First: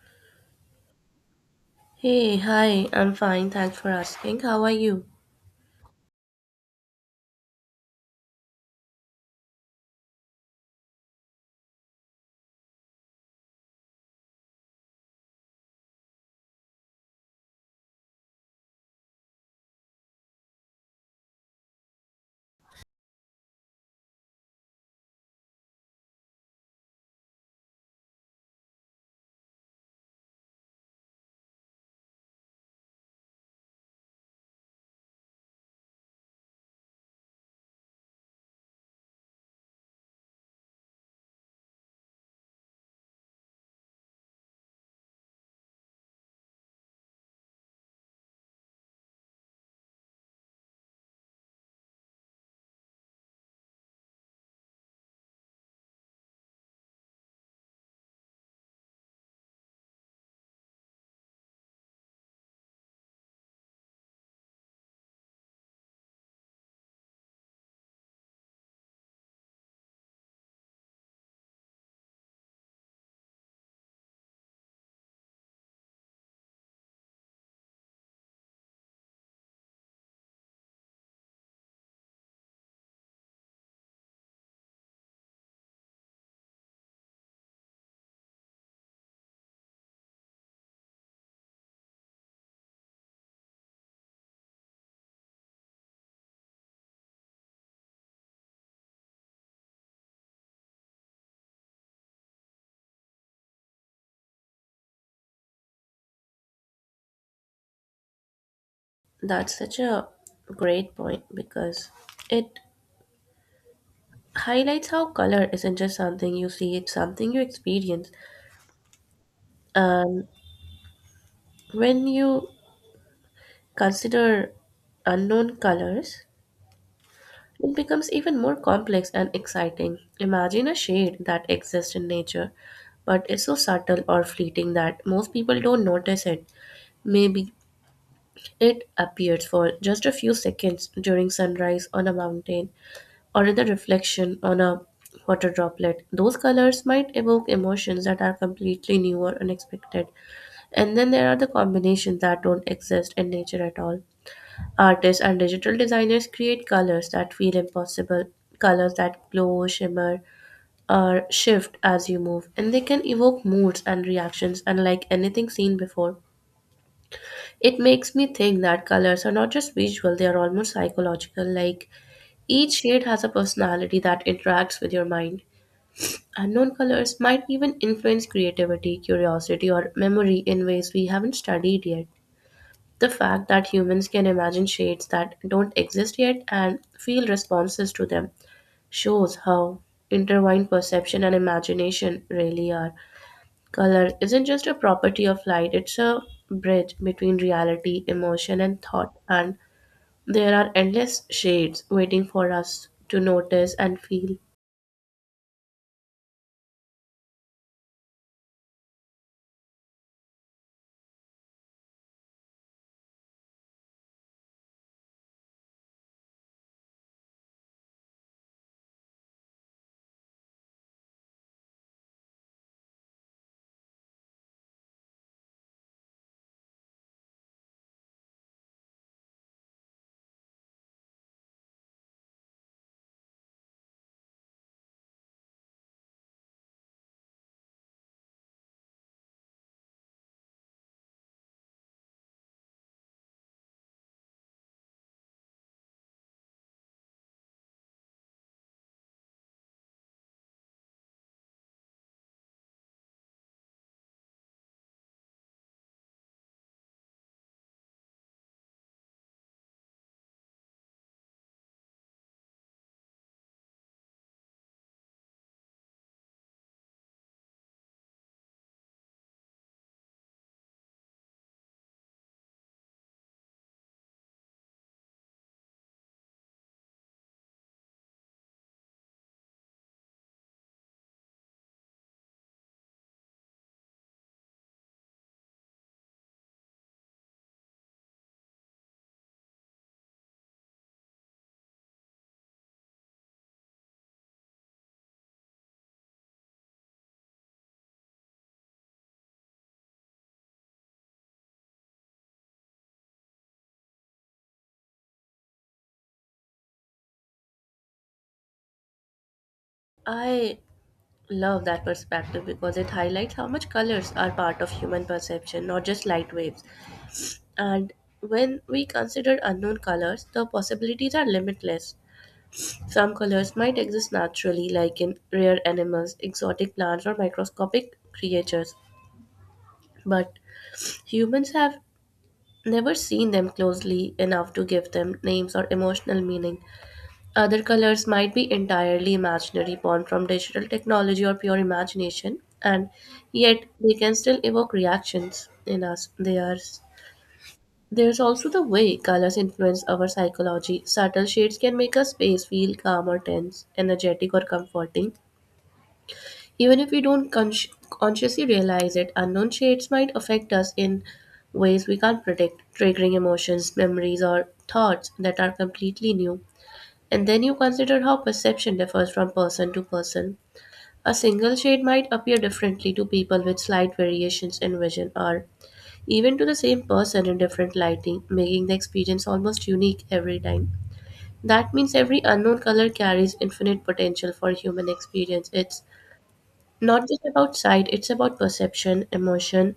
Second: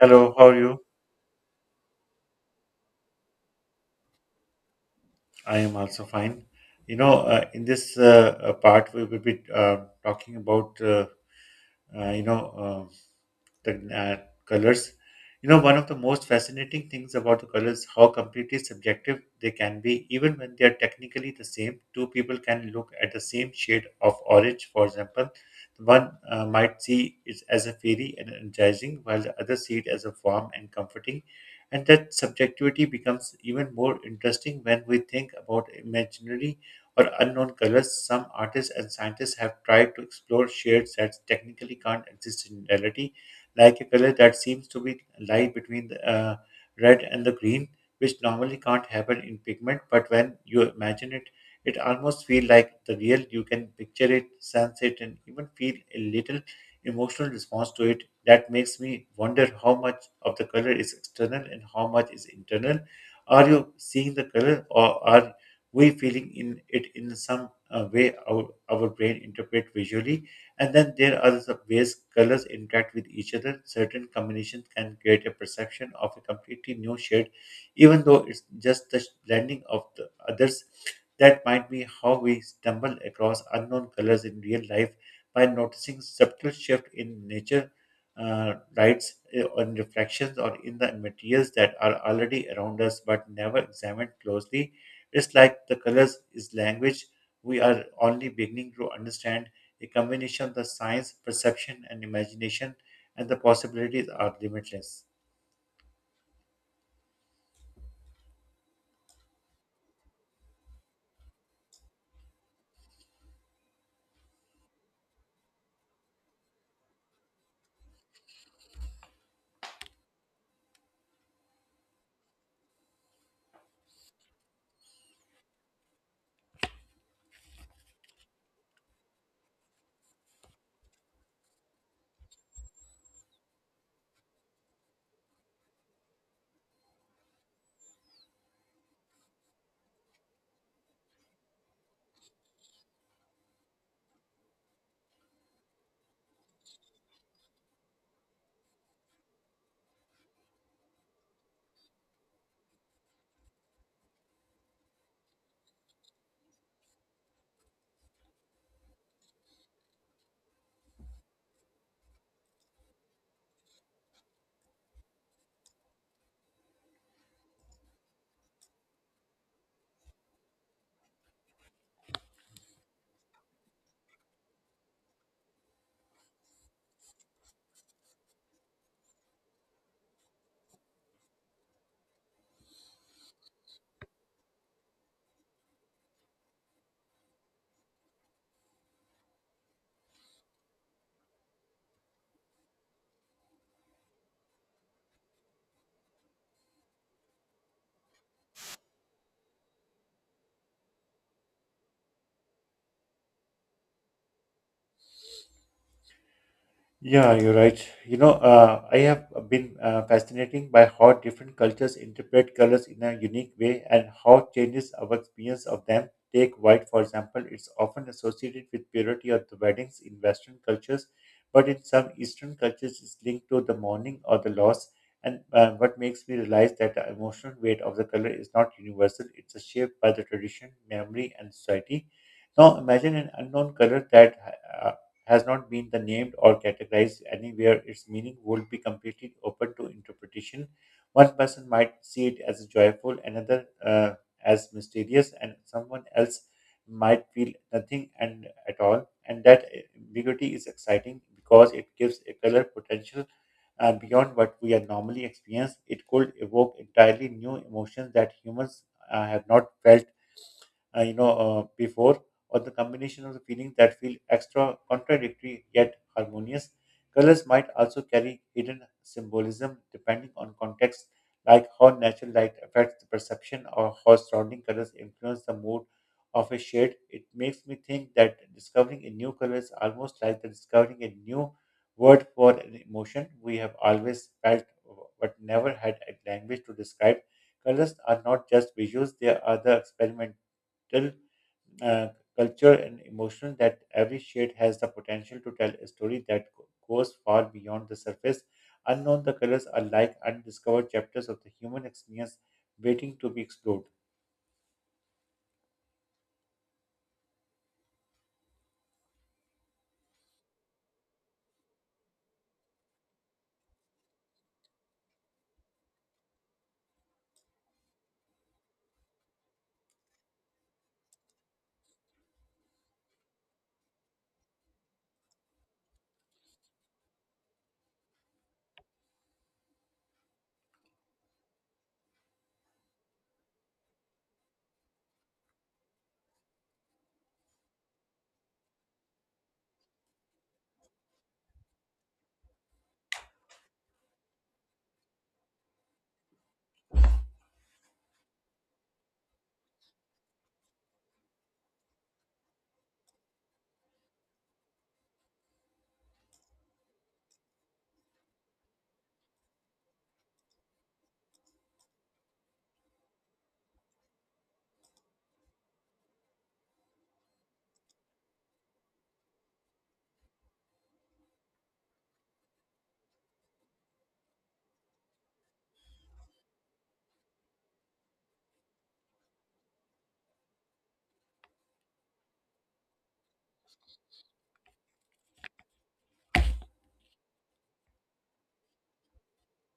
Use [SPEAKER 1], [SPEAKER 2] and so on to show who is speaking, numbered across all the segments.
[SPEAKER 1] Hello, how are you?
[SPEAKER 2] Hey, hi, I'm fine. Thanks for asking. How are you?
[SPEAKER 1] I am also fine. In this part, we will be talking about uh, you know, uh, the colors. You know, one of the most fascinating things about the colors how completely subjective they can be. Even when they are technically the same, two people can look at the same shade of orange, for example. One might see it as a fairy and energizing, while the other see it as a warm and comforting. And that subjectivity becomes even more interesting when we think about imaginary or unknown colors. Some artists and scientists have tried to explore shades that technically can't exist in reality, like a color that seems to be lie between the red and the green, which normally can't happen in pigment, but when you imagine it, it almost feels like the real. You can picture it, sense it, and even feel a little emotional response to it that makes me wonder how much of the color is external and how much is internal. Are you seeing the color or are we feeling in it in some way our brain interpret visually. And then there are the ways colors interact with each other. Certain combinations can create a perception of a completely new shade even though it's just the blending of the others. That might be how we stumble across unknown colors in real life by noticing subtle shift in nature, lights on reflections or in the materials that are already around us but never examined closely. It's like the colors is language. We are only beginning to understand a combination of the science, perception, and imagination, and the possibilities are limitless.
[SPEAKER 2] That's such a great point because it highlights how color isn't just something you see, it's something you experience. And when you consider unknown colors, it becomes even more complex and exciting. Imagine a shade that exists in nature but is so subtle or fleeting that most people don't notice it. Maybe it appears for just a few seconds during sunrise on a mountain or in the reflection on a water droplet. Those colors might evoke emotions that are completely new or unexpected. And then there are the combinations that don't exist in nature at all. Artists and digital designers create colors that feel impossible, colors that glow, shimmer, or shift as you move, and they can evoke moods and reactions unlike anything seen before. It makes me think that colors are not just visual, they are almost psychological, like each shade has a personality that interacts with your mind. Unknown colors might even influence creativity, curiosity, or memory in ways we haven't studied yet. The fact that humans can imagine shades that don't exist yet and feel responses to them shows how intertwined perception and imagination really are. Color isn't just a property of light, it's a bridge between reality, emotion, and thought, and there are endless shades waiting for us to notice and feel.
[SPEAKER 1] Yeah, you're right. I have been fascinating by how different cultures interpret colors in a unique way and how changes our experience of them. Take white, for example, it's often associated with purity or the weddings in Western cultures, but in some Eastern cultures, it's linked to the mourning or the loss. And what makes me realize that the emotional weight of the color is not universal, it's shaped by the tradition, memory, and society. Now, imagine an unknown color that uh, has not been the named or categorized anywhere, its meaning would be completely open to interpretation. One person might see it as joyful, another as mysterious, and someone else might feel nothing and at all. And that ambiguity is exciting because it gives a color potential beyond what we are normally experience. It could evoke entirely new emotions that humans have not felt before, or the combination of the feelings that feel extra contradictory yet harmonious. Colors might also carry hidden symbolism depending on context, like how natural light affects the perception or how surrounding colors influence the mood of a shade. It makes me think that discovering a new color is almost like the discovering a new word for an emotion we have always felt but never had a language to describe. Colors are not just visuals, they are the experiment subtle uh, culture and emotional that every shade has the potential to tell a story that goes far beyond the surface. Unknown, the colors are like undiscovered chapters of the human experience waiting to be explored.
[SPEAKER 2] I love that perspective because it highlights how much colors are part of human perception, not just light waves. And when we consider unknown colors, the possibilities are limitless. Some colors might exist naturally, like in rare animals, exotic plants, or microscopic creatures, but humans have never seen them closely enough to give them names or emotional meaning. Other colors might be entirely imaginary, born from digital technology or pure imagination, and yet they can still evoke reactions in us. They are, there's also the way colors influence our psychology. Subtle shades can make a space feel calm or tense, energetic or comforting. Even if we don't consciously realize it, unknown shades might affect us in ways we can't predict, triggering emotions, memories, or thoughts that are completely new. And then you consider how perception differs from person to person. A single shade might appear differently to people with slight variations in vision or even to the same person in different lighting, making the experience almost unique every time. That means every unknown color carries infinite potential for human experience. It's not just about sight, it's about perception, emotion,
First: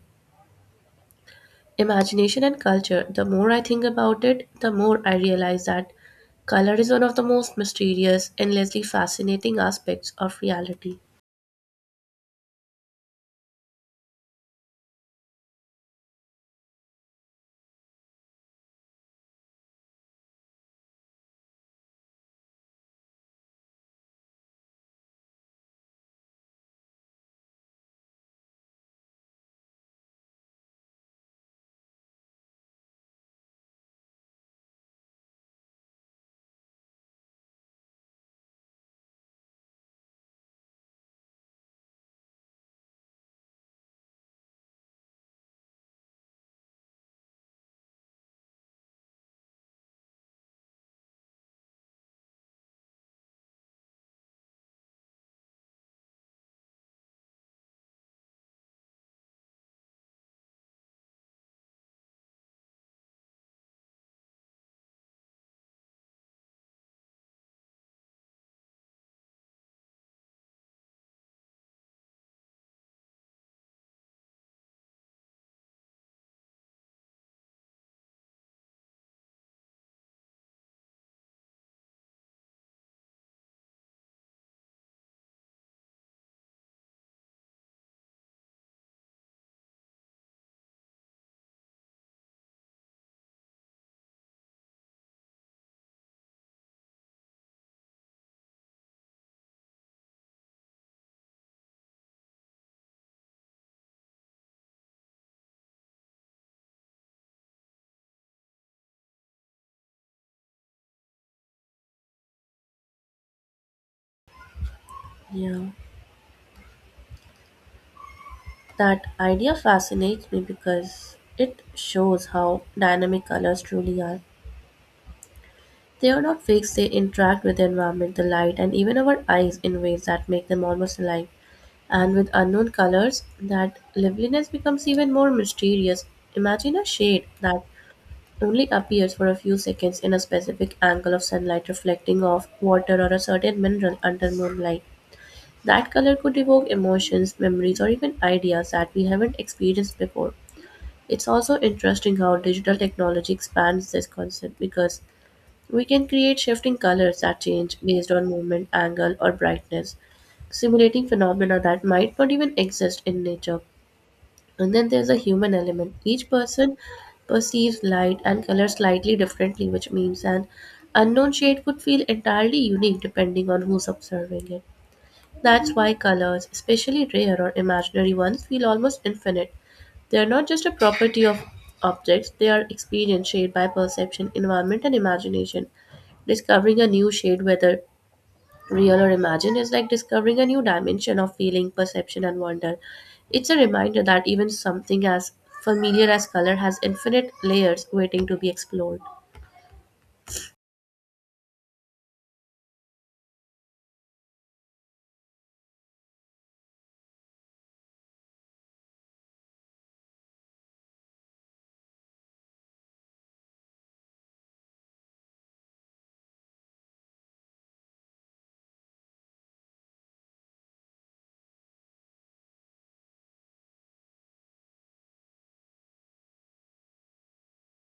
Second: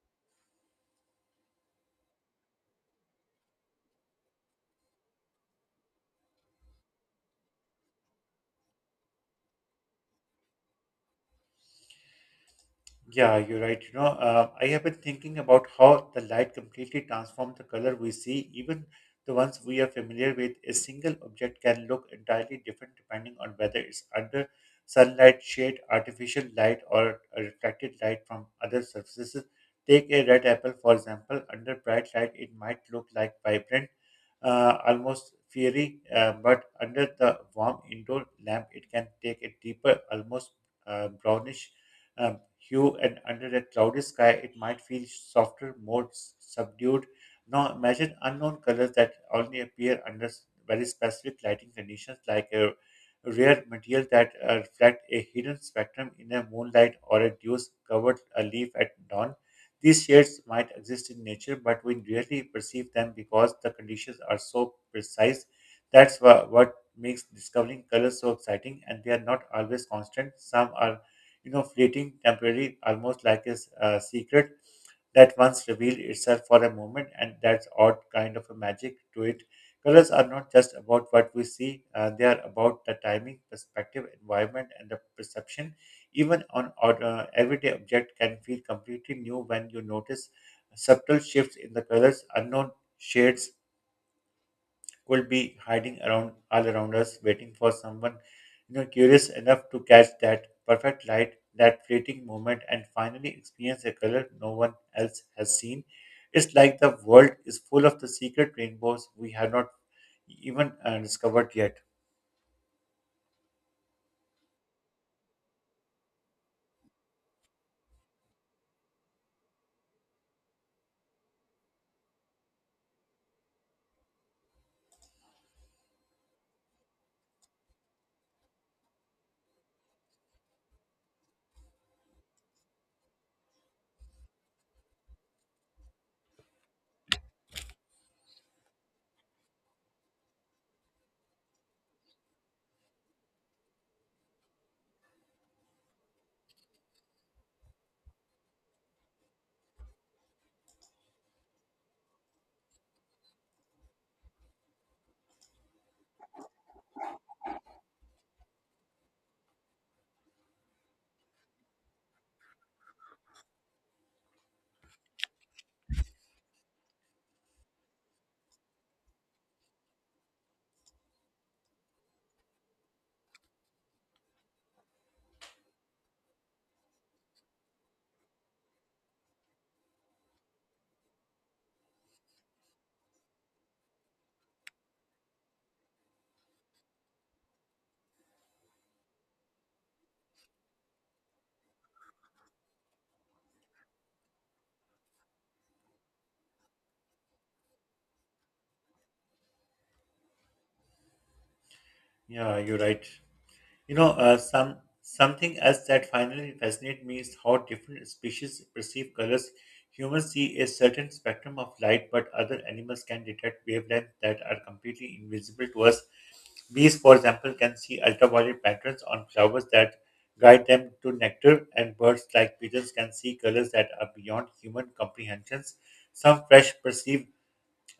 [SPEAKER 2] imagination and culture. The more I think about it, the more I realize that color is one of the most mysterious, endlessly fascinating aspects of reality.
[SPEAKER 1] Yeah, you're right. I have been thinking about how the light completely transforms the color we see. Even the ones we are familiar with, a single object can look entirely different depending on whether it's under sunlight, shade, artificial light, or a reflected light from other surfaces. Take a red apple, for example. Under bright light, it might look like vibrant, almost fiery, but under the warm indoor lamp, it can take a deeper, almost brownish hue, and under a cloudy sky, it might feel softer, more subdued. Now, imagine unknown colors that only appear under very specific lighting conditions, like a rare material that reflect a hidden spectrum in a moonlight or a dew covered a leaf at dawn. These shades might exist in nature, but we rarely perceive them because the conditions are so precise. That's what makes discovering colors so exciting, and they are not always constant. Some are, you know, fleeting, temporary, almost like a a secret that once revealed itself for a moment, and that's odd kind of a magic to it. Colors are not just about what we see, they are about the timing, perspective, environment, and the perception. Even on odd, everyday object can feel completely new when you notice subtle shifts in the colors, unknown shades could be hiding around all around us, waiting for someone, you know, curious enough to catch that perfect light, that fleeting moment, and finally experience a color no one else has seen. It's like the world is full of the secret rainbows we have not even discovered yet.
[SPEAKER 2] Yeah, that idea fascinates me because it shows how dynamic colors truly are. They are not fixed, they interact with the environment, the light, and even our eyes in ways that make them almost alive. And with unknown colors, that liveliness becomes even more mysterious. Imagine a shade that only appears for a few seconds in a specific angle of sunlight reflecting off water or a certain mineral under moonlight. That color could evoke emotions, memories, or even ideas that we haven't experienced before. It's also interesting how digital technology expands this concept because we can create shifting colors that change based on movement, angle, or brightness, simulating phenomena that might not even exist in nature. And then there's a human element. Each person perceives light and color slightly differently, which means an unknown shade could feel entirely unique depending on who's observing it. That's why colors, especially rare or imaginary ones, feel almost infinite. They are not just a property of objects, they are experienced shade by perception, environment, and imagination. Discovering a new shade, whether real or imagined, is like discovering a new dimension of feeling, perception, and wonder. It's a reminder that even something as familiar as color has infinite layers waiting to be explored.
[SPEAKER 1] Yeah, you're right. Some something else that finally fascinates me is how different species perceive colors. Humans see a certain spectrum of light, but other animals can detect wavelengths that are completely invisible to us. Bees, for example, can see ultraviolet patterns on flowers that guide them to nectar, and birds like pigeons can see colors that are beyond human comprehensions. Some fish perceive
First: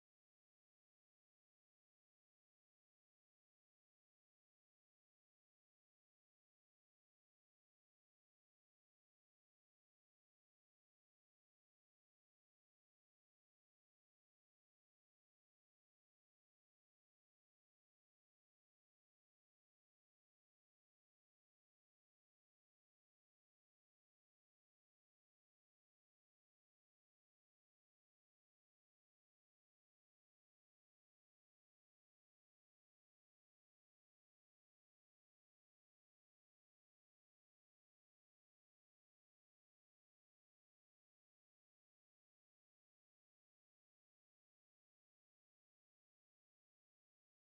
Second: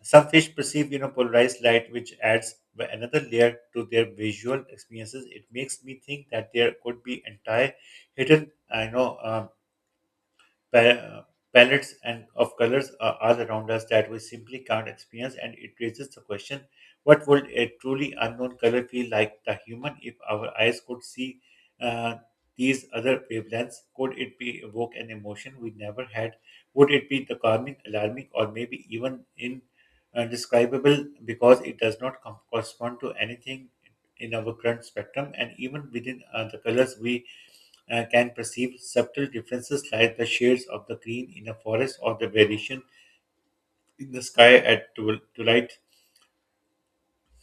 [SPEAKER 1] some fish perceive, you know, polarized light, which adds another layer to their visual experiences. It makes me think that there could be entire hidden, I know, pa- uh, palettes and of colors are all around us that we simply can't experience and it raises the question what would a truly unknown color feel like the human if our eyes could see uh, these other wavelengths. Could it be evoke an emotion we never had? Would it be the calming alarming or maybe even in indescribable because it does not correspond to anything in our current spectrum. And even within the colors we can perceive subtle differences like the shades of the green in a forest or the variation in the sky at twilight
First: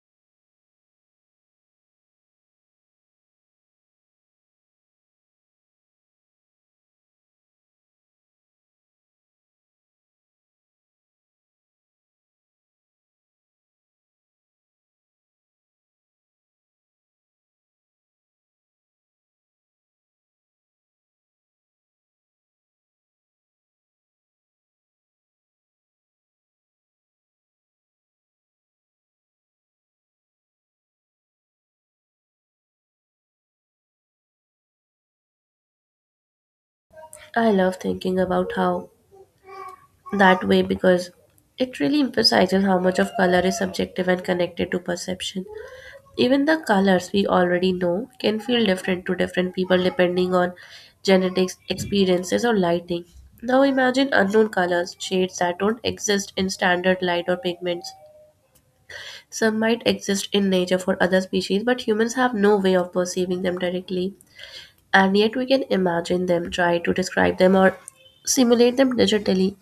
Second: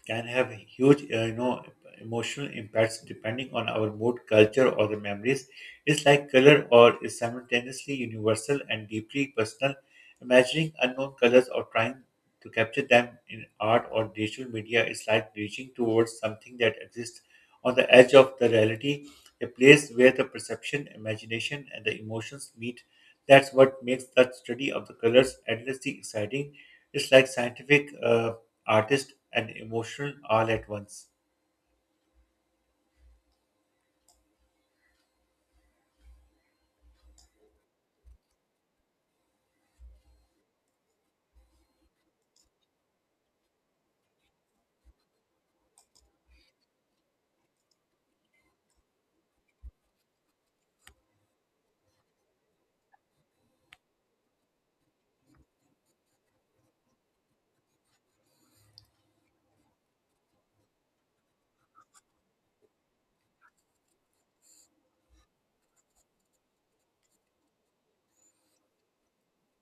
[SPEAKER 1] can have huge, you know, emotional impacts depending on our mood, culture, or the memories. It's like color, or is simultaneously universal and deeply personal. Imagining unknown colors or trying to capture them in art or digital media is like reaching towards something that exists on the edge of the reality, a place where the perception, imagination, and the emotions meet. That's what makes the study of the colors endlessly exciting. It's like scientific artist and emotional all at once.
[SPEAKER 2] I love thinking about how that way because it really emphasizes how much of color is subjective and connected to perception. Even the colors we already know can feel different to different people depending on genetics, experiences, or lighting. Now imagine unknown colors, shades that don't exist in standard light or pigments. Some might exist in nature for other species, but humans have no way of perceiving them directly and yet we can imagine them, try to describe them, or simulate them digitally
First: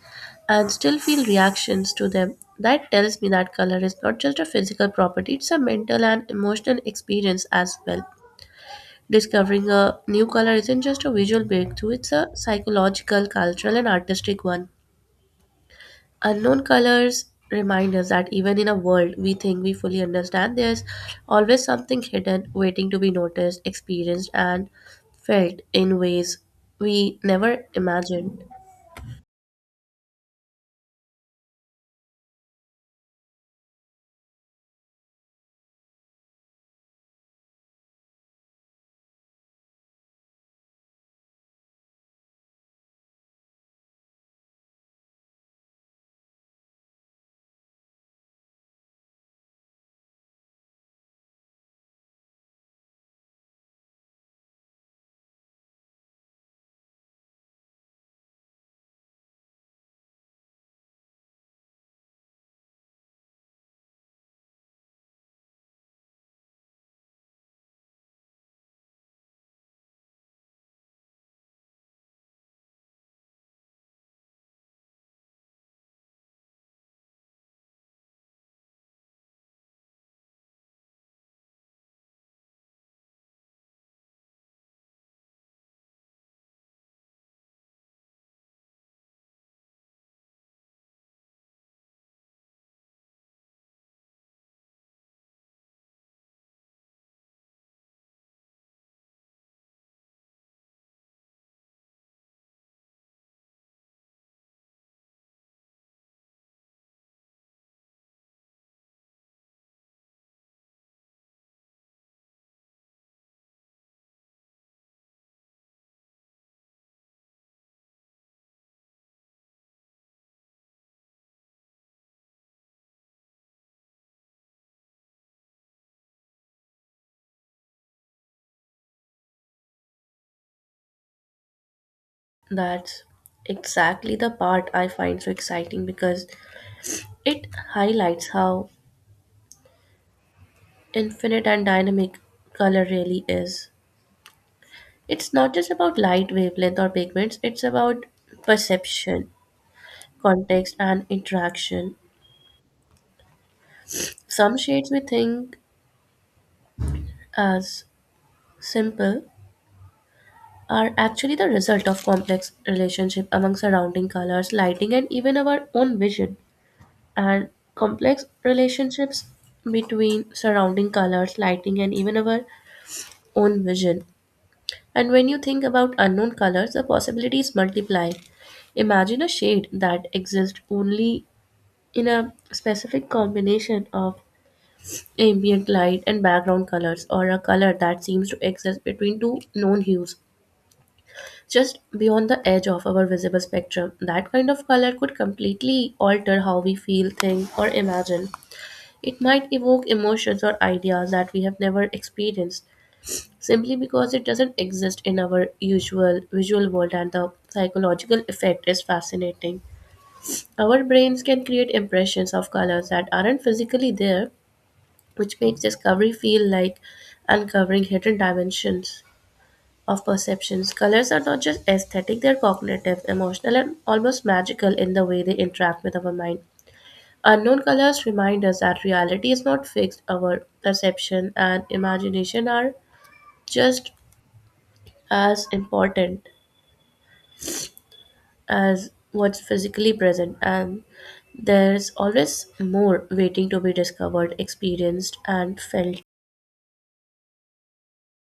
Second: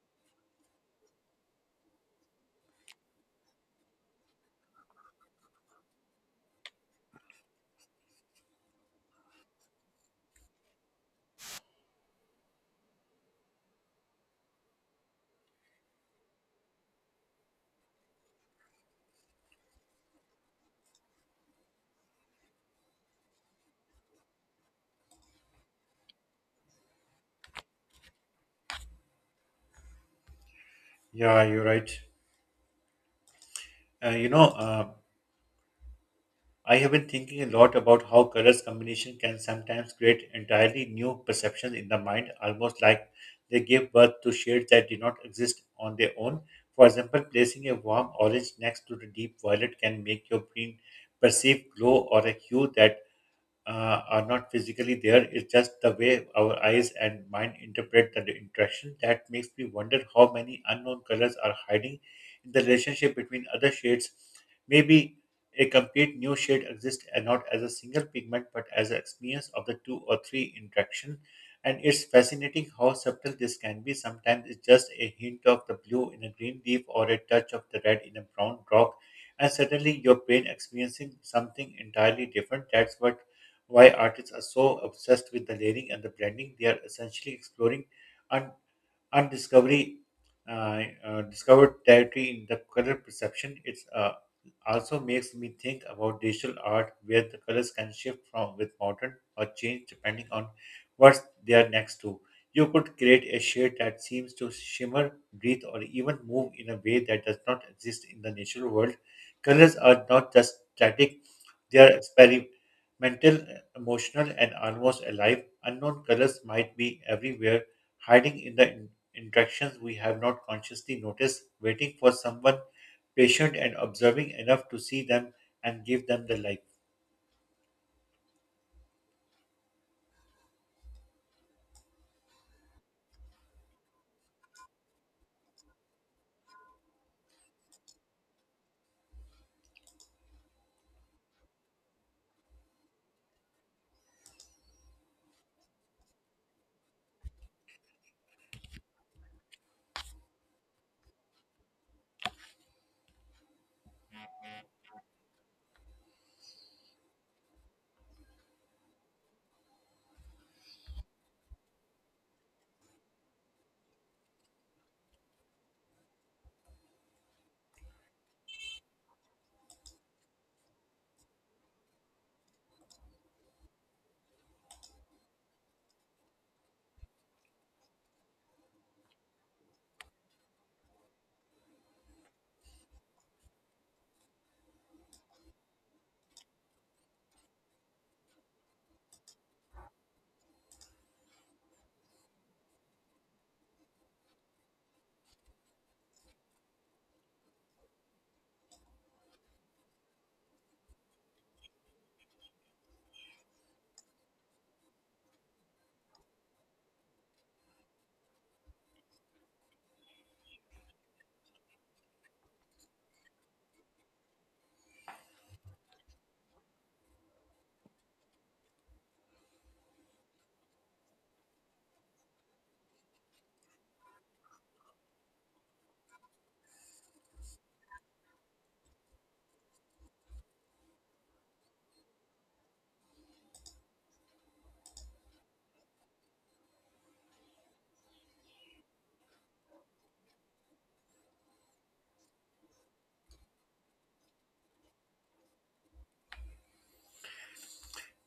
[SPEAKER 2] and still feel reactions to them. That tells me that color is not just a physical property, it's a mental and emotional experience as well. Discovering a new color isn't just a visual breakthrough, it's a psychological, cultural, and artistic one. Unknown colors remind us that even in a world we think we fully understand, there's always something hidden waiting to be noticed, experienced, and felt in ways we never imagined.
[SPEAKER 1] Yeah, you're right. Uh, you know, uh, I have been thinking a lot about how colors combination can sometimes create entirely new perceptions in the mind, almost like they give birth to shades that do not exist on their own. For example, placing a warm orange next to the deep violet can make your brain perceive glow or a hue that are not physically there. It's just the way our eyes and mind interpret the interaction. That makes me wonder how many unknown colors are hiding in the relationship between other shades. Maybe a complete new shade exists and not as a single pigment but as an experience of the two or three interaction. And it's fascinating how subtle this can be. Sometimes it's just a hint of the blue in a green leaf or a touch of the red in a brown rock. And suddenly you're brain experiencing something entirely different. That's what why artists are so obsessed with the layering and the blending. They are essentially exploring un- undiscovery, discovered territory in the color perception. It's also makes me think about digital art, where the colors can shift from with modern or change depending on what they are next to. You could create a shade that seems to shimmer, breathe, or even move in a way that does not exist in the natural world. Colors are not just static, they are experimental, emotional, and almost alive. Unknown colors might be everywhere, hiding in the interactions we have not consciously noticed, waiting for someone patient and observing enough to see them and give them the light.
[SPEAKER 2] That's exactly the part I find so exciting because it highlights how infinite and dynamic color really is. It's not just about light, wavelength, or pigments, it's about perception, context, and interaction. Some shades we think as simple are actually the result of complex relationship among surrounding colors, lighting, and even our own vision. And complex relationships between surrounding colors, lighting, and even our own vision. And when you think about unknown colors, the possibilities multiply. Imagine a shade that exists only in a specific combination of ambient light and background colors, or a color that seems to exist between two known hues, just beyond the edge of our visible spectrum. That kind of color could completely alter how we feel, think, or imagine. It might evoke emotions or ideas that we have never experienced simply because it doesn't exist in our usual visual world, and the psychological effect is fascinating. Our brains can create impressions of colors that aren't physically there, which makes discovery feel like uncovering hidden dimensions of perceptions. Colors are not just aesthetic, they're cognitive, emotional, and almost magical in the way they interact with our mind. Unknown colors remind us that reality is not fixed, our perception and imagination are just as important as what's physically present, and there's always more waiting to be discovered, experienced, and felt.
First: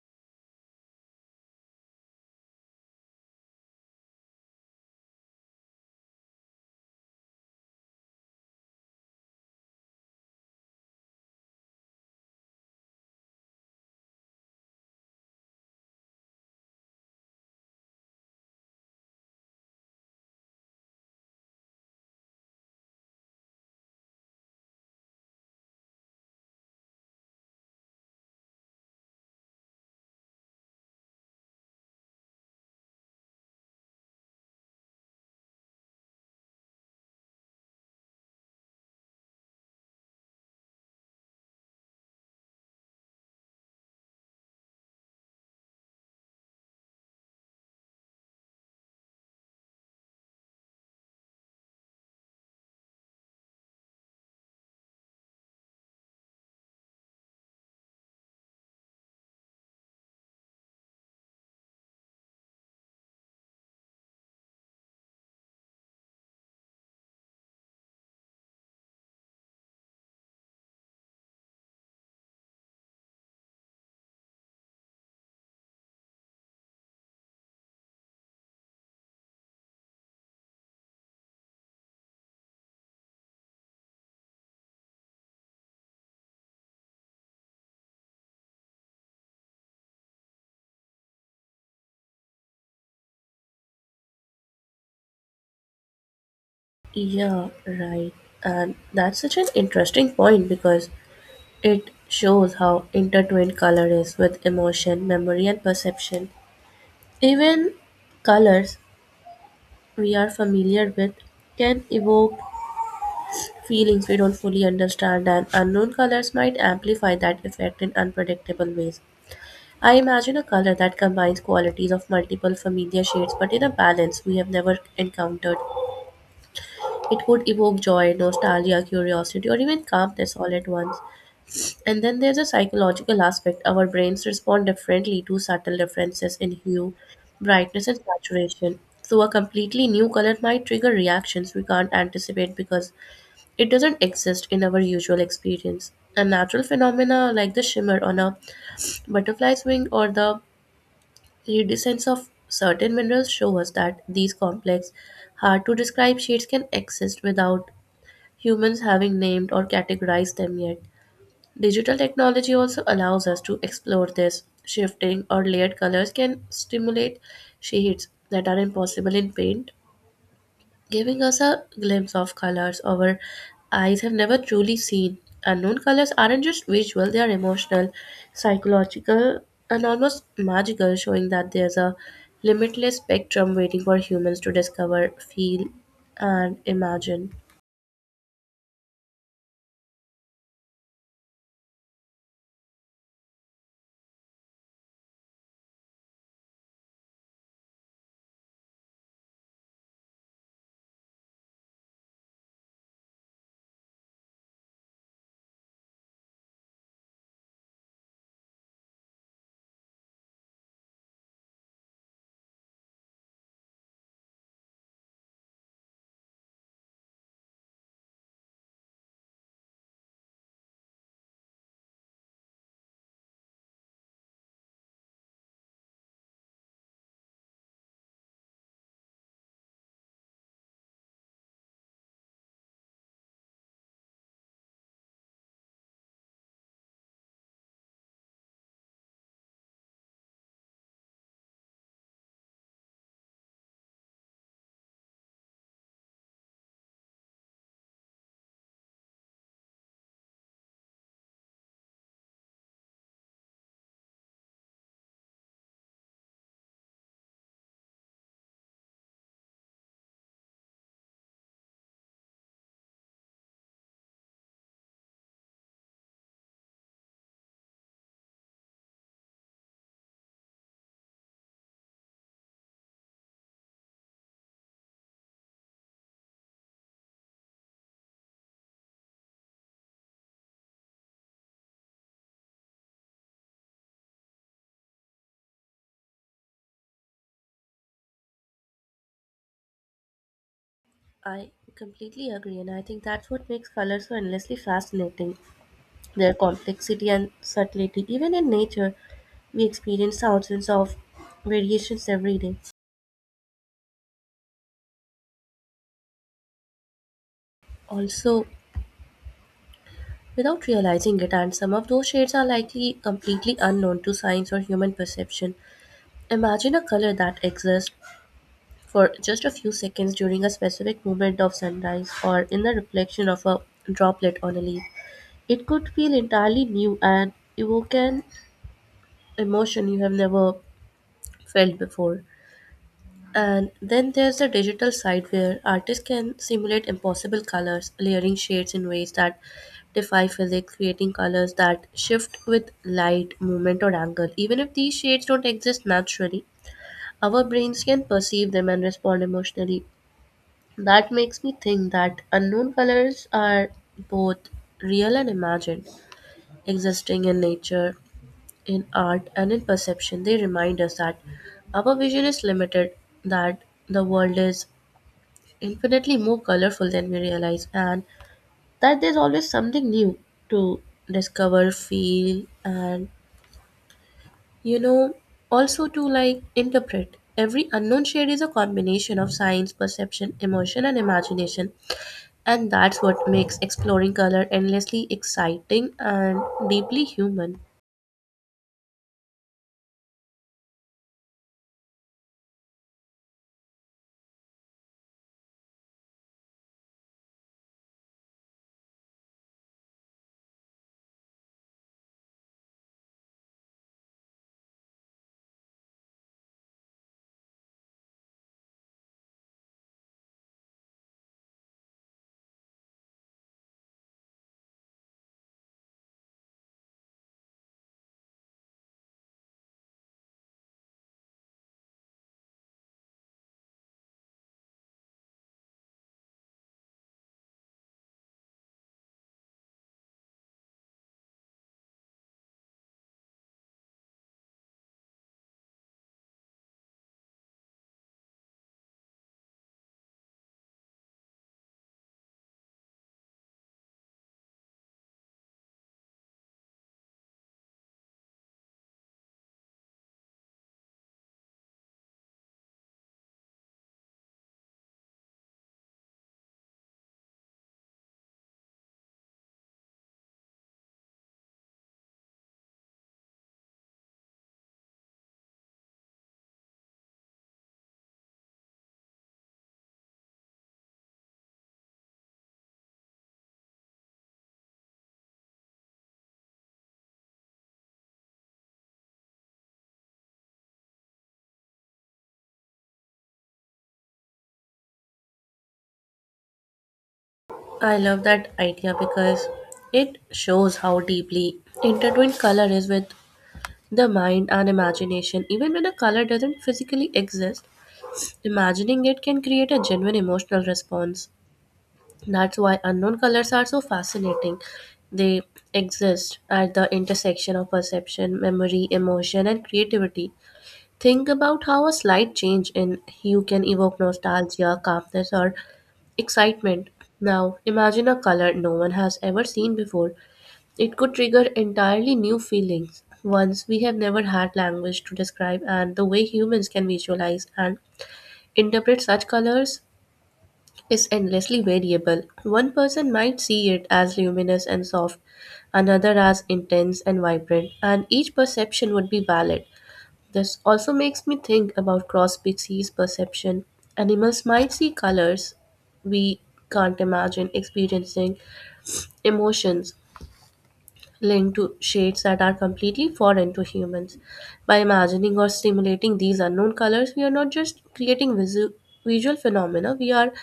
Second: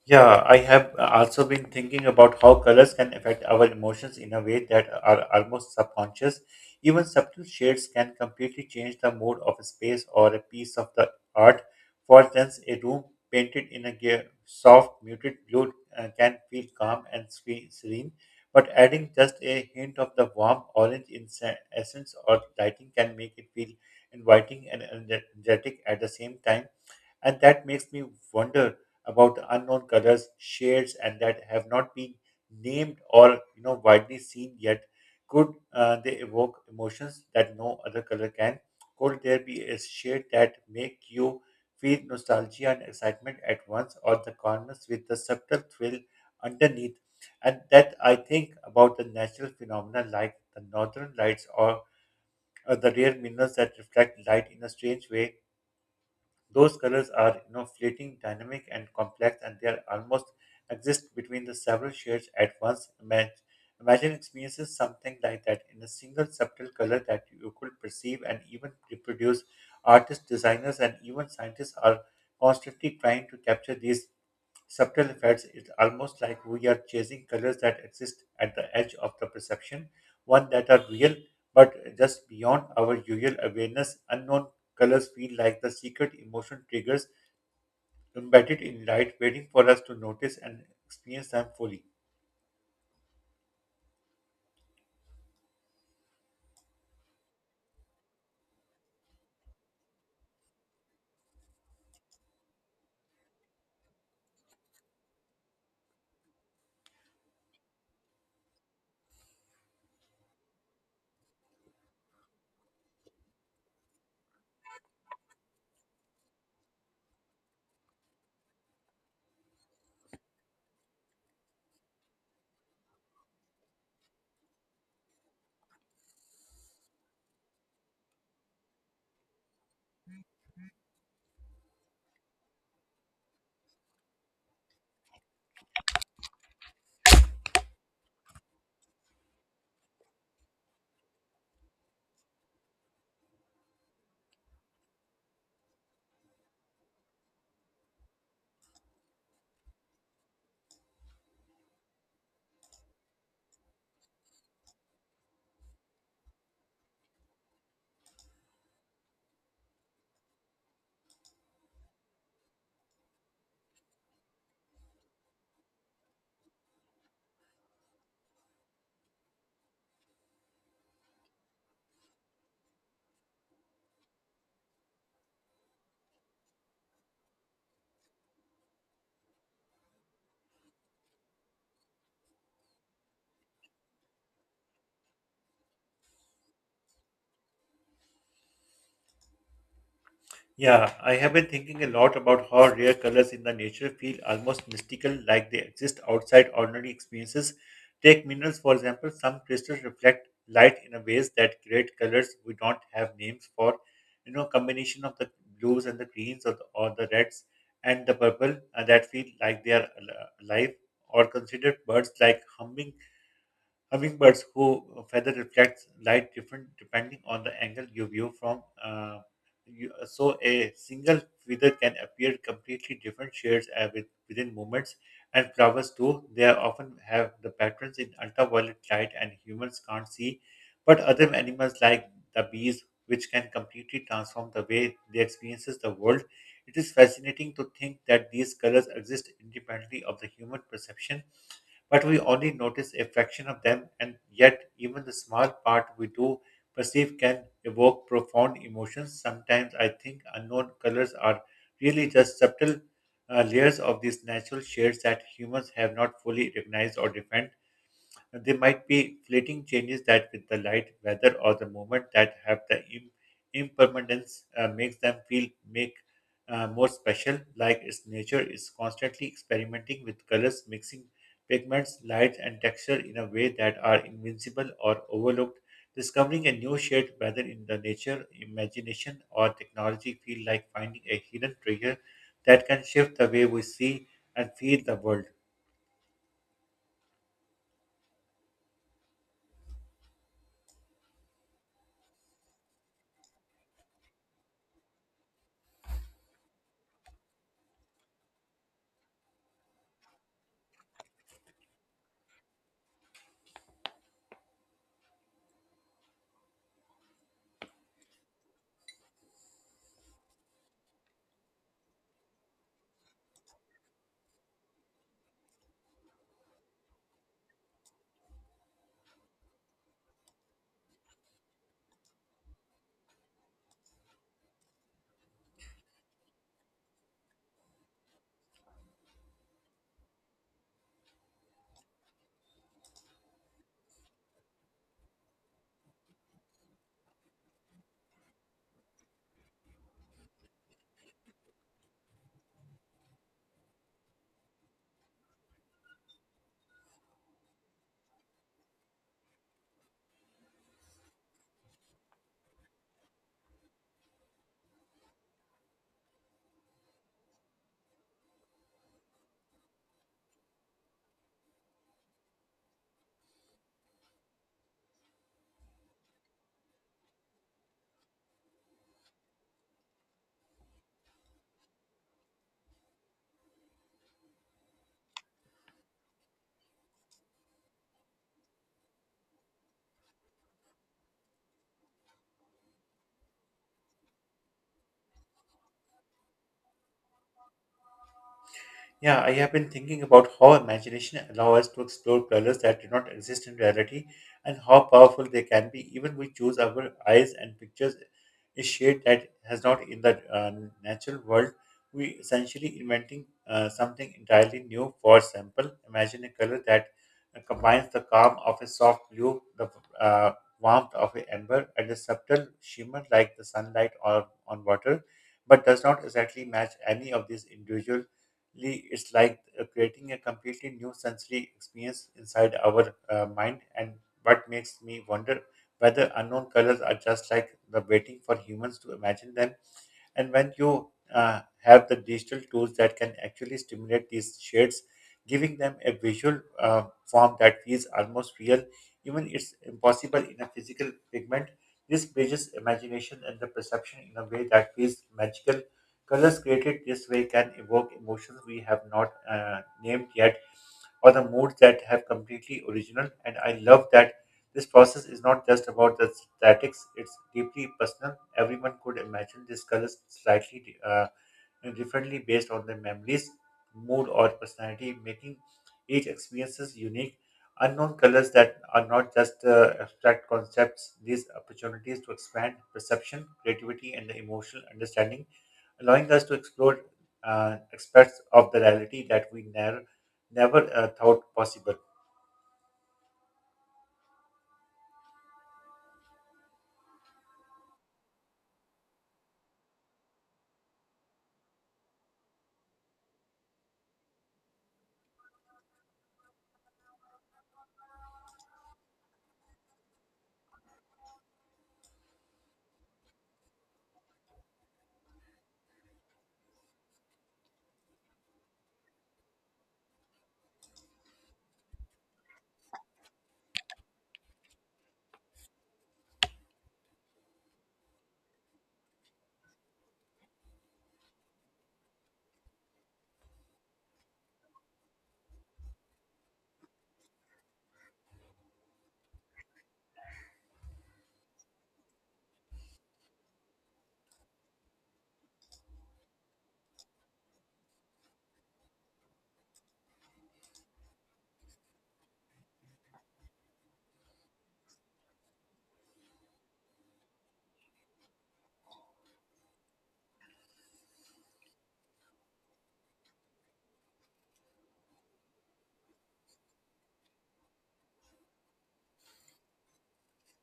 [SPEAKER 1] Yeah, I have also been thinking about how colors can affect our emotions in a way that are almost subconscious. Even subtle shades can completely change the mood of a space or a piece of the art. For instance, a room painted in a soft, muted blue can feel calm and serene, but adding just a hint of the warm orange in essence or lighting can make it feel inviting and energetic at the same time. And that makes me wonder about the unknown colors shades and that have not been named or widely seen yet. Could they evoke emotions that no other color can? Could there be a shade that make you feel nostalgia and excitement at once, or the calmness with the subtle thrill underneath? And that I think about the natural phenomena like the northern lights or the rare minerals that reflect light in a strange way. Those colors are fleeting, dynamic, and complex, and they are almost exist between the several shades at once. Imagine experiencing something like that in a single subtle color that you could perceive and even reproduce. Artists, designers, and even scientists are constantly trying to capture these subtle effects. It's almost like we are chasing colors that exist at the edge of the perception, one that are real but just beyond our usual awareness. Unknown colors feel like the secret emotion triggers embedded in light, waiting for us to notice and experience them fully.
[SPEAKER 2] Yeah, right. And that's such an interesting point because it shows how intertwined color is with emotion, memory, and perception. Even colors we are familiar with can evoke feelings we don't fully understand, and unknown colors might amplify that effect in unpredictable ways. I imagine a color that combines qualities of multiple familiar shades but in a balance we have never encountered. It could evoke joy, nostalgia, curiosity, or even calmness all at once. And then there's a psychological aspect. Our brains respond differently to subtle differences in hue, brightness, and saturation. So, a completely new color might trigger reactions we can't anticipate because it doesn't exist in our usual experience. A natural phenomena like the shimmer on a butterfly's wing or the iridescence of certain minerals show us that these complex, hard to describe shades can exist without humans having named or categorized them yet. Digital technology also allows us to explore this. Shifting or layered colors can stimulate shades that are impossible in paint, giving us a glimpse of colors our eyes have never truly seen. Unknown colors aren't just visual, they are emotional, psychological, and almost magical, showing that there's a limitless spectrum waiting for humans to discover, feel, and imagine.
[SPEAKER 1] Yeah, I have been thinking a lot about how rare colors in the nature feel almost mystical, like they exist outside ordinary experiences. Take minerals, for example, some crystals reflect light in a ways that create colors we don't have names for. You know, combination of the blues and the greens or the reds and the purple that feel like they are alive. Or consider birds like Hummingbirds who feather reflects light different depending on the angle you view from. So a single feather can appear completely different shades within moments. And flowers too, they are often have the patterns in ultraviolet light and humans can't see. But other animals like the bees, which can completely transform the way they experiences the world. It is fascinating to think that these colors exist independently of the human perception, but we only notice a fraction of them, and yet, even the small part we do perceive can evoke profound emotions. Sometimes I think unknown colors are really just subtle layers of these natural shades that humans have not fully recognized or defined. They might be fleeting changes that, with the light, weather, or the moment that have the impermanence, makes them feel make more special. Like its nature is constantly experimenting with colors, mixing pigments, lights, and texture in a way that are invincible or overlooked. Discovering a new shade, whether in the nature, imagination, or technology, feel like finding a hidden treasure that can shift the way we see and feel the world.
[SPEAKER 2] I completely agree, and I think that's what makes color so endlessly fascinating: their complexity and subtlety. Even in nature, we experience thousands of variations every day. Also, without realizing it, and some of those shades are likely completely unknown to science or human perception. Imagine a color that exists for just a few seconds during a specific moment of sunrise or in the reflection of a droplet on a leaf. It could feel entirely new and evoke an emotion you have never felt before. And then there's the digital side where artists can simulate impossible colors, layering shades in ways that defy physics, creating colors that shift with light, movement, or angle. Even if these shades don't exist naturally, our brains can perceive them and respond emotionally. That makes me think that unknown colors are both real and imagined, existing in nature, in art, and in perception. They remind us that our vision is limited, that the world is infinitely more colorful than we realize, and that there's always something new to discover, feel, and you know, also to like interpret. Every unknown shade is a combination of science, perception, emotion, and imagination. And that's what makes exploring color endlessly exciting and deeply human.
[SPEAKER 1] Yeah, I have been thinking about how imagination allows us to explore colors that do not exist in reality and how powerful they can be. Even we choose our eyes and pictures a shade that has not in the natural world. We essentially inventing something entirely new. For example, imagine a color that combines the calm of a soft blue, the uh, warmth of an amber, and a subtle shimmer like the sunlight or on water, but does not exactly match any of these individual. It's like creating a completely new sensory experience inside our mind. And what makes me wonder whether unknown colors are just like the waiting for humans to imagine them, and when you have the digital tools that can actually stimulate these shades, giving them a visual form that feels almost real, even it's impossible in a physical pigment. This bridges imagination and the perception in a way that feels magical. Colors created this way can evoke emotions we have not named yet, or the moods that have completely original. And I love that this process is not just about the statics; it's deeply personal. Everyone could imagine these colors slightly differently based on their memories, mood, or personality, making each experiences unique. Unknown colors that are not just abstract concepts; these opportunities to expand perception, creativity, and the emotional understanding, allowing us to explore aspects of the reality that we never thought possible.
[SPEAKER 2] I love that idea because it shows how deeply intertwined color is with the mind and imagination. Even when a color doesn't physically exist, imagining it can create a genuine emotional response. That's why unknown colors are so fascinating. They exist at the intersection of perception, memory, emotion, and creativity. Think about how a slight change in hue can evoke nostalgia, calmness, or excitement. Now, imagine a color no one has ever seen before; it could trigger entirely new feelings, ones we have never had language to describe, and the way humans can visualize and interpret such colors is endlessly variable. One person might see it as luminous and soft, another as intense and vibrant, and each perception would be valid. This also makes me think about cross species perception. Animals might see colors we can't imagine, experiencing emotions linked to shades that are completely foreign to humans. By imagining or stimulating these unknown colors, we are not just creating visual phenomena, we are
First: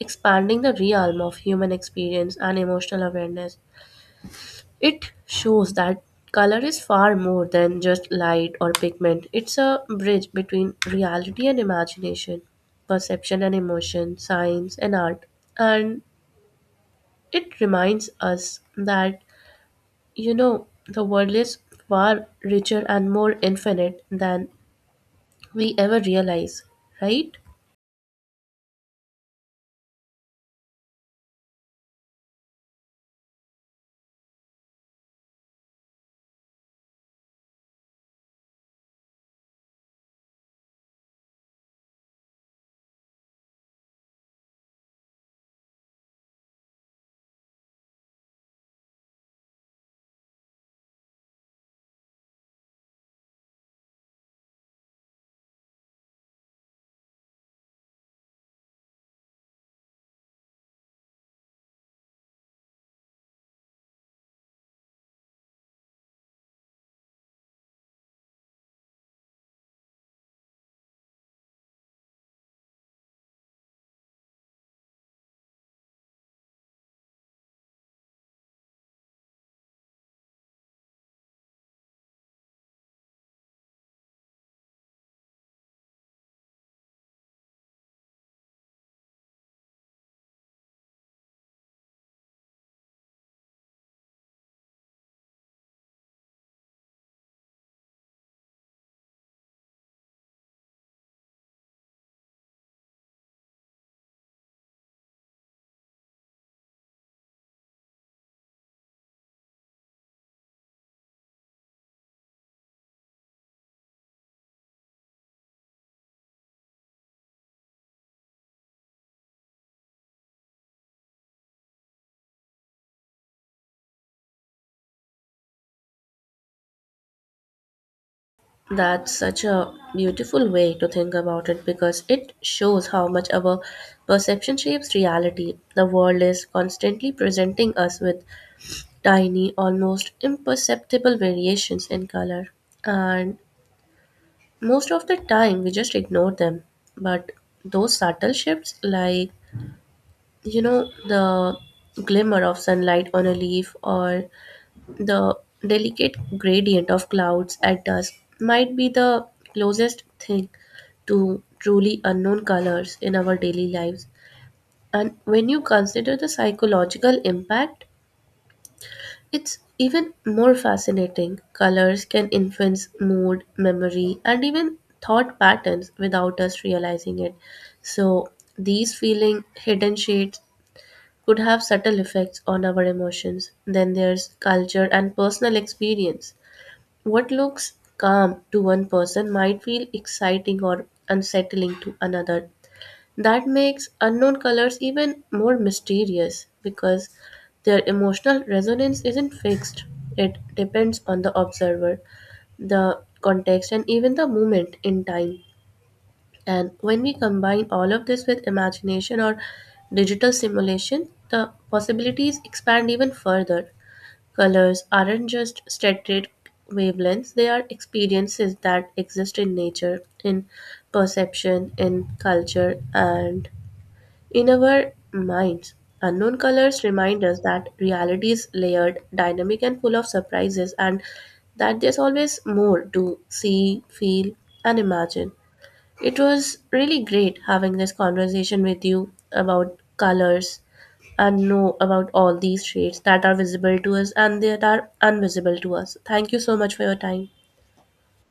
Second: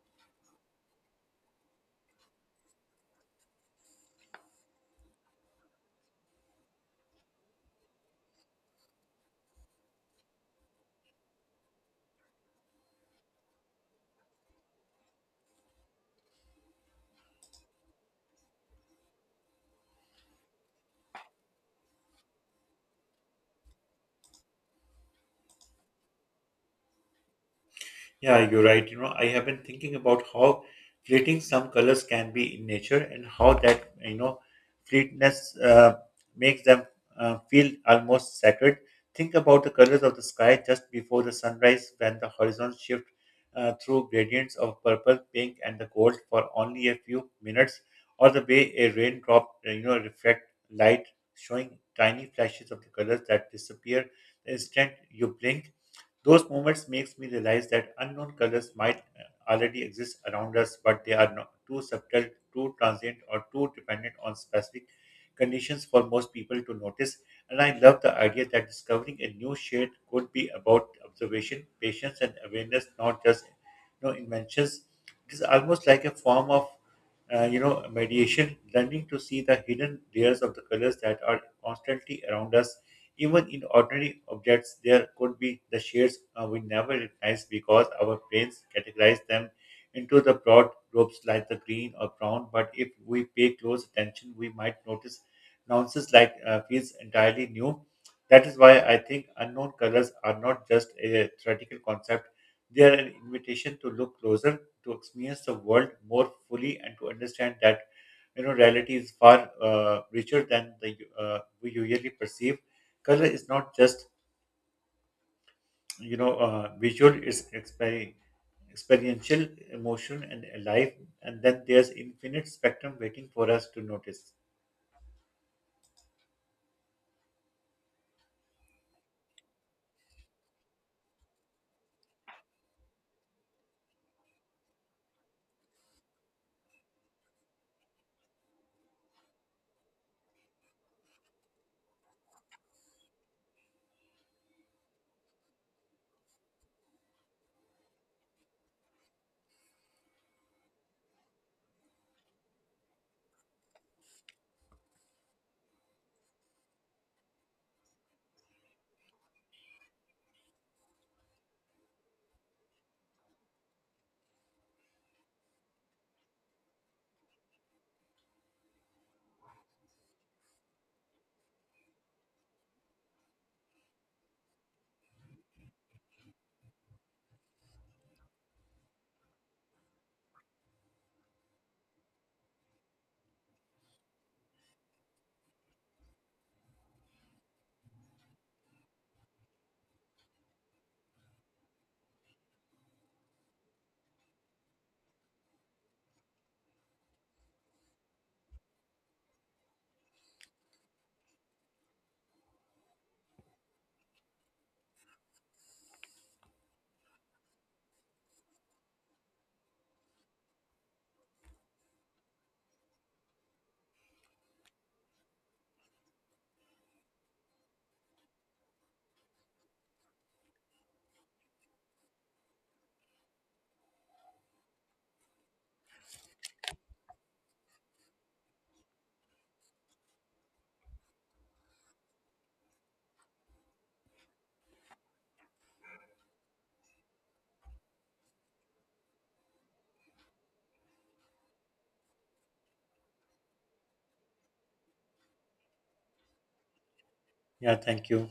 [SPEAKER 2] expanding the realm of human experience and emotional awareness. It shows that color is far more than just light or pigment, it's a bridge between reality and imagination, perception and emotion, science and art. And it reminds us that the world is far richer and more infinite than we ever realize, right?
[SPEAKER 1] Yeah, you're right. You know, I have been thinking about how fleeting some colors can be in nature and how that, fleetness makes them feel almost sacred. Think about the colors of the sky just before the sunrise, when the horizon shift through gradients of purple, pink, and the gold for only a few minutes, or the way a raindrop, reflect light, showing tiny flashes of the colors that disappear the instant you blink. Those moments makes me realize that unknown colors might already exist around us, but they are not too subtle, too transient, or too dependent on specific conditions for most people to notice. And I love the idea that discovering a new shade could be about observation, patience, and awareness, not just inventions. It is almost like a form of mediation, learning to see the hidden layers of the colors that are constantly around us. Even in ordinary objects, there could be the shades we never recognize because our brains categorize them into the broad groups like the green or brown. But if we pay close attention, we might notice nuances like feels entirely new. That is why I think unknown colors are not just a theoretical concept. They are an invitation to look closer, to experience the world more fully, and to understand that reality is far richer than the we usually perceive. Color is not just visual; it's experiential, emotion, and alive. And then there's infinite spectrum waiting for us to notice.
[SPEAKER 2] That's such a beautiful way to think about it because it shows how much our perception shapes reality. The world is constantly presenting us with tiny, almost imperceptible variations in color, and most of the time we just ignore them. But those subtle shifts, like the glimmer of sunlight on a leaf or the delicate gradient of clouds at dusk, might be the closest thing to truly unknown colors in our daily lives. And when you consider the psychological impact, it's even more fascinating. Colors can influence mood, memory, and even thought patterns without us realizing it. So, these feeling hidden shades could have subtle effects on our emotions. Then there's culture and personal experience. What looks calm to one person might feel exciting or unsettling to another. That makes unknown colors even more mysterious because their emotional resonance isn't fixed, it depends on the observer, the context, and even the moment in time. And when we combine all of this with imagination or digital simulation, the possibilities expand even further. Colors aren't just static wavelengths, they are experiences that exist in nature, in perception, in culture, and in our minds. Unknown colors remind us that reality is layered, dynamic, and full of surprises, and that there's always more to see, feel, and imagine. It was really great having this conversation with you about colors and know about all these shades that are visible to us and that are invisible to us. Thank you so much for your time.
[SPEAKER 1] Yeah, thank you.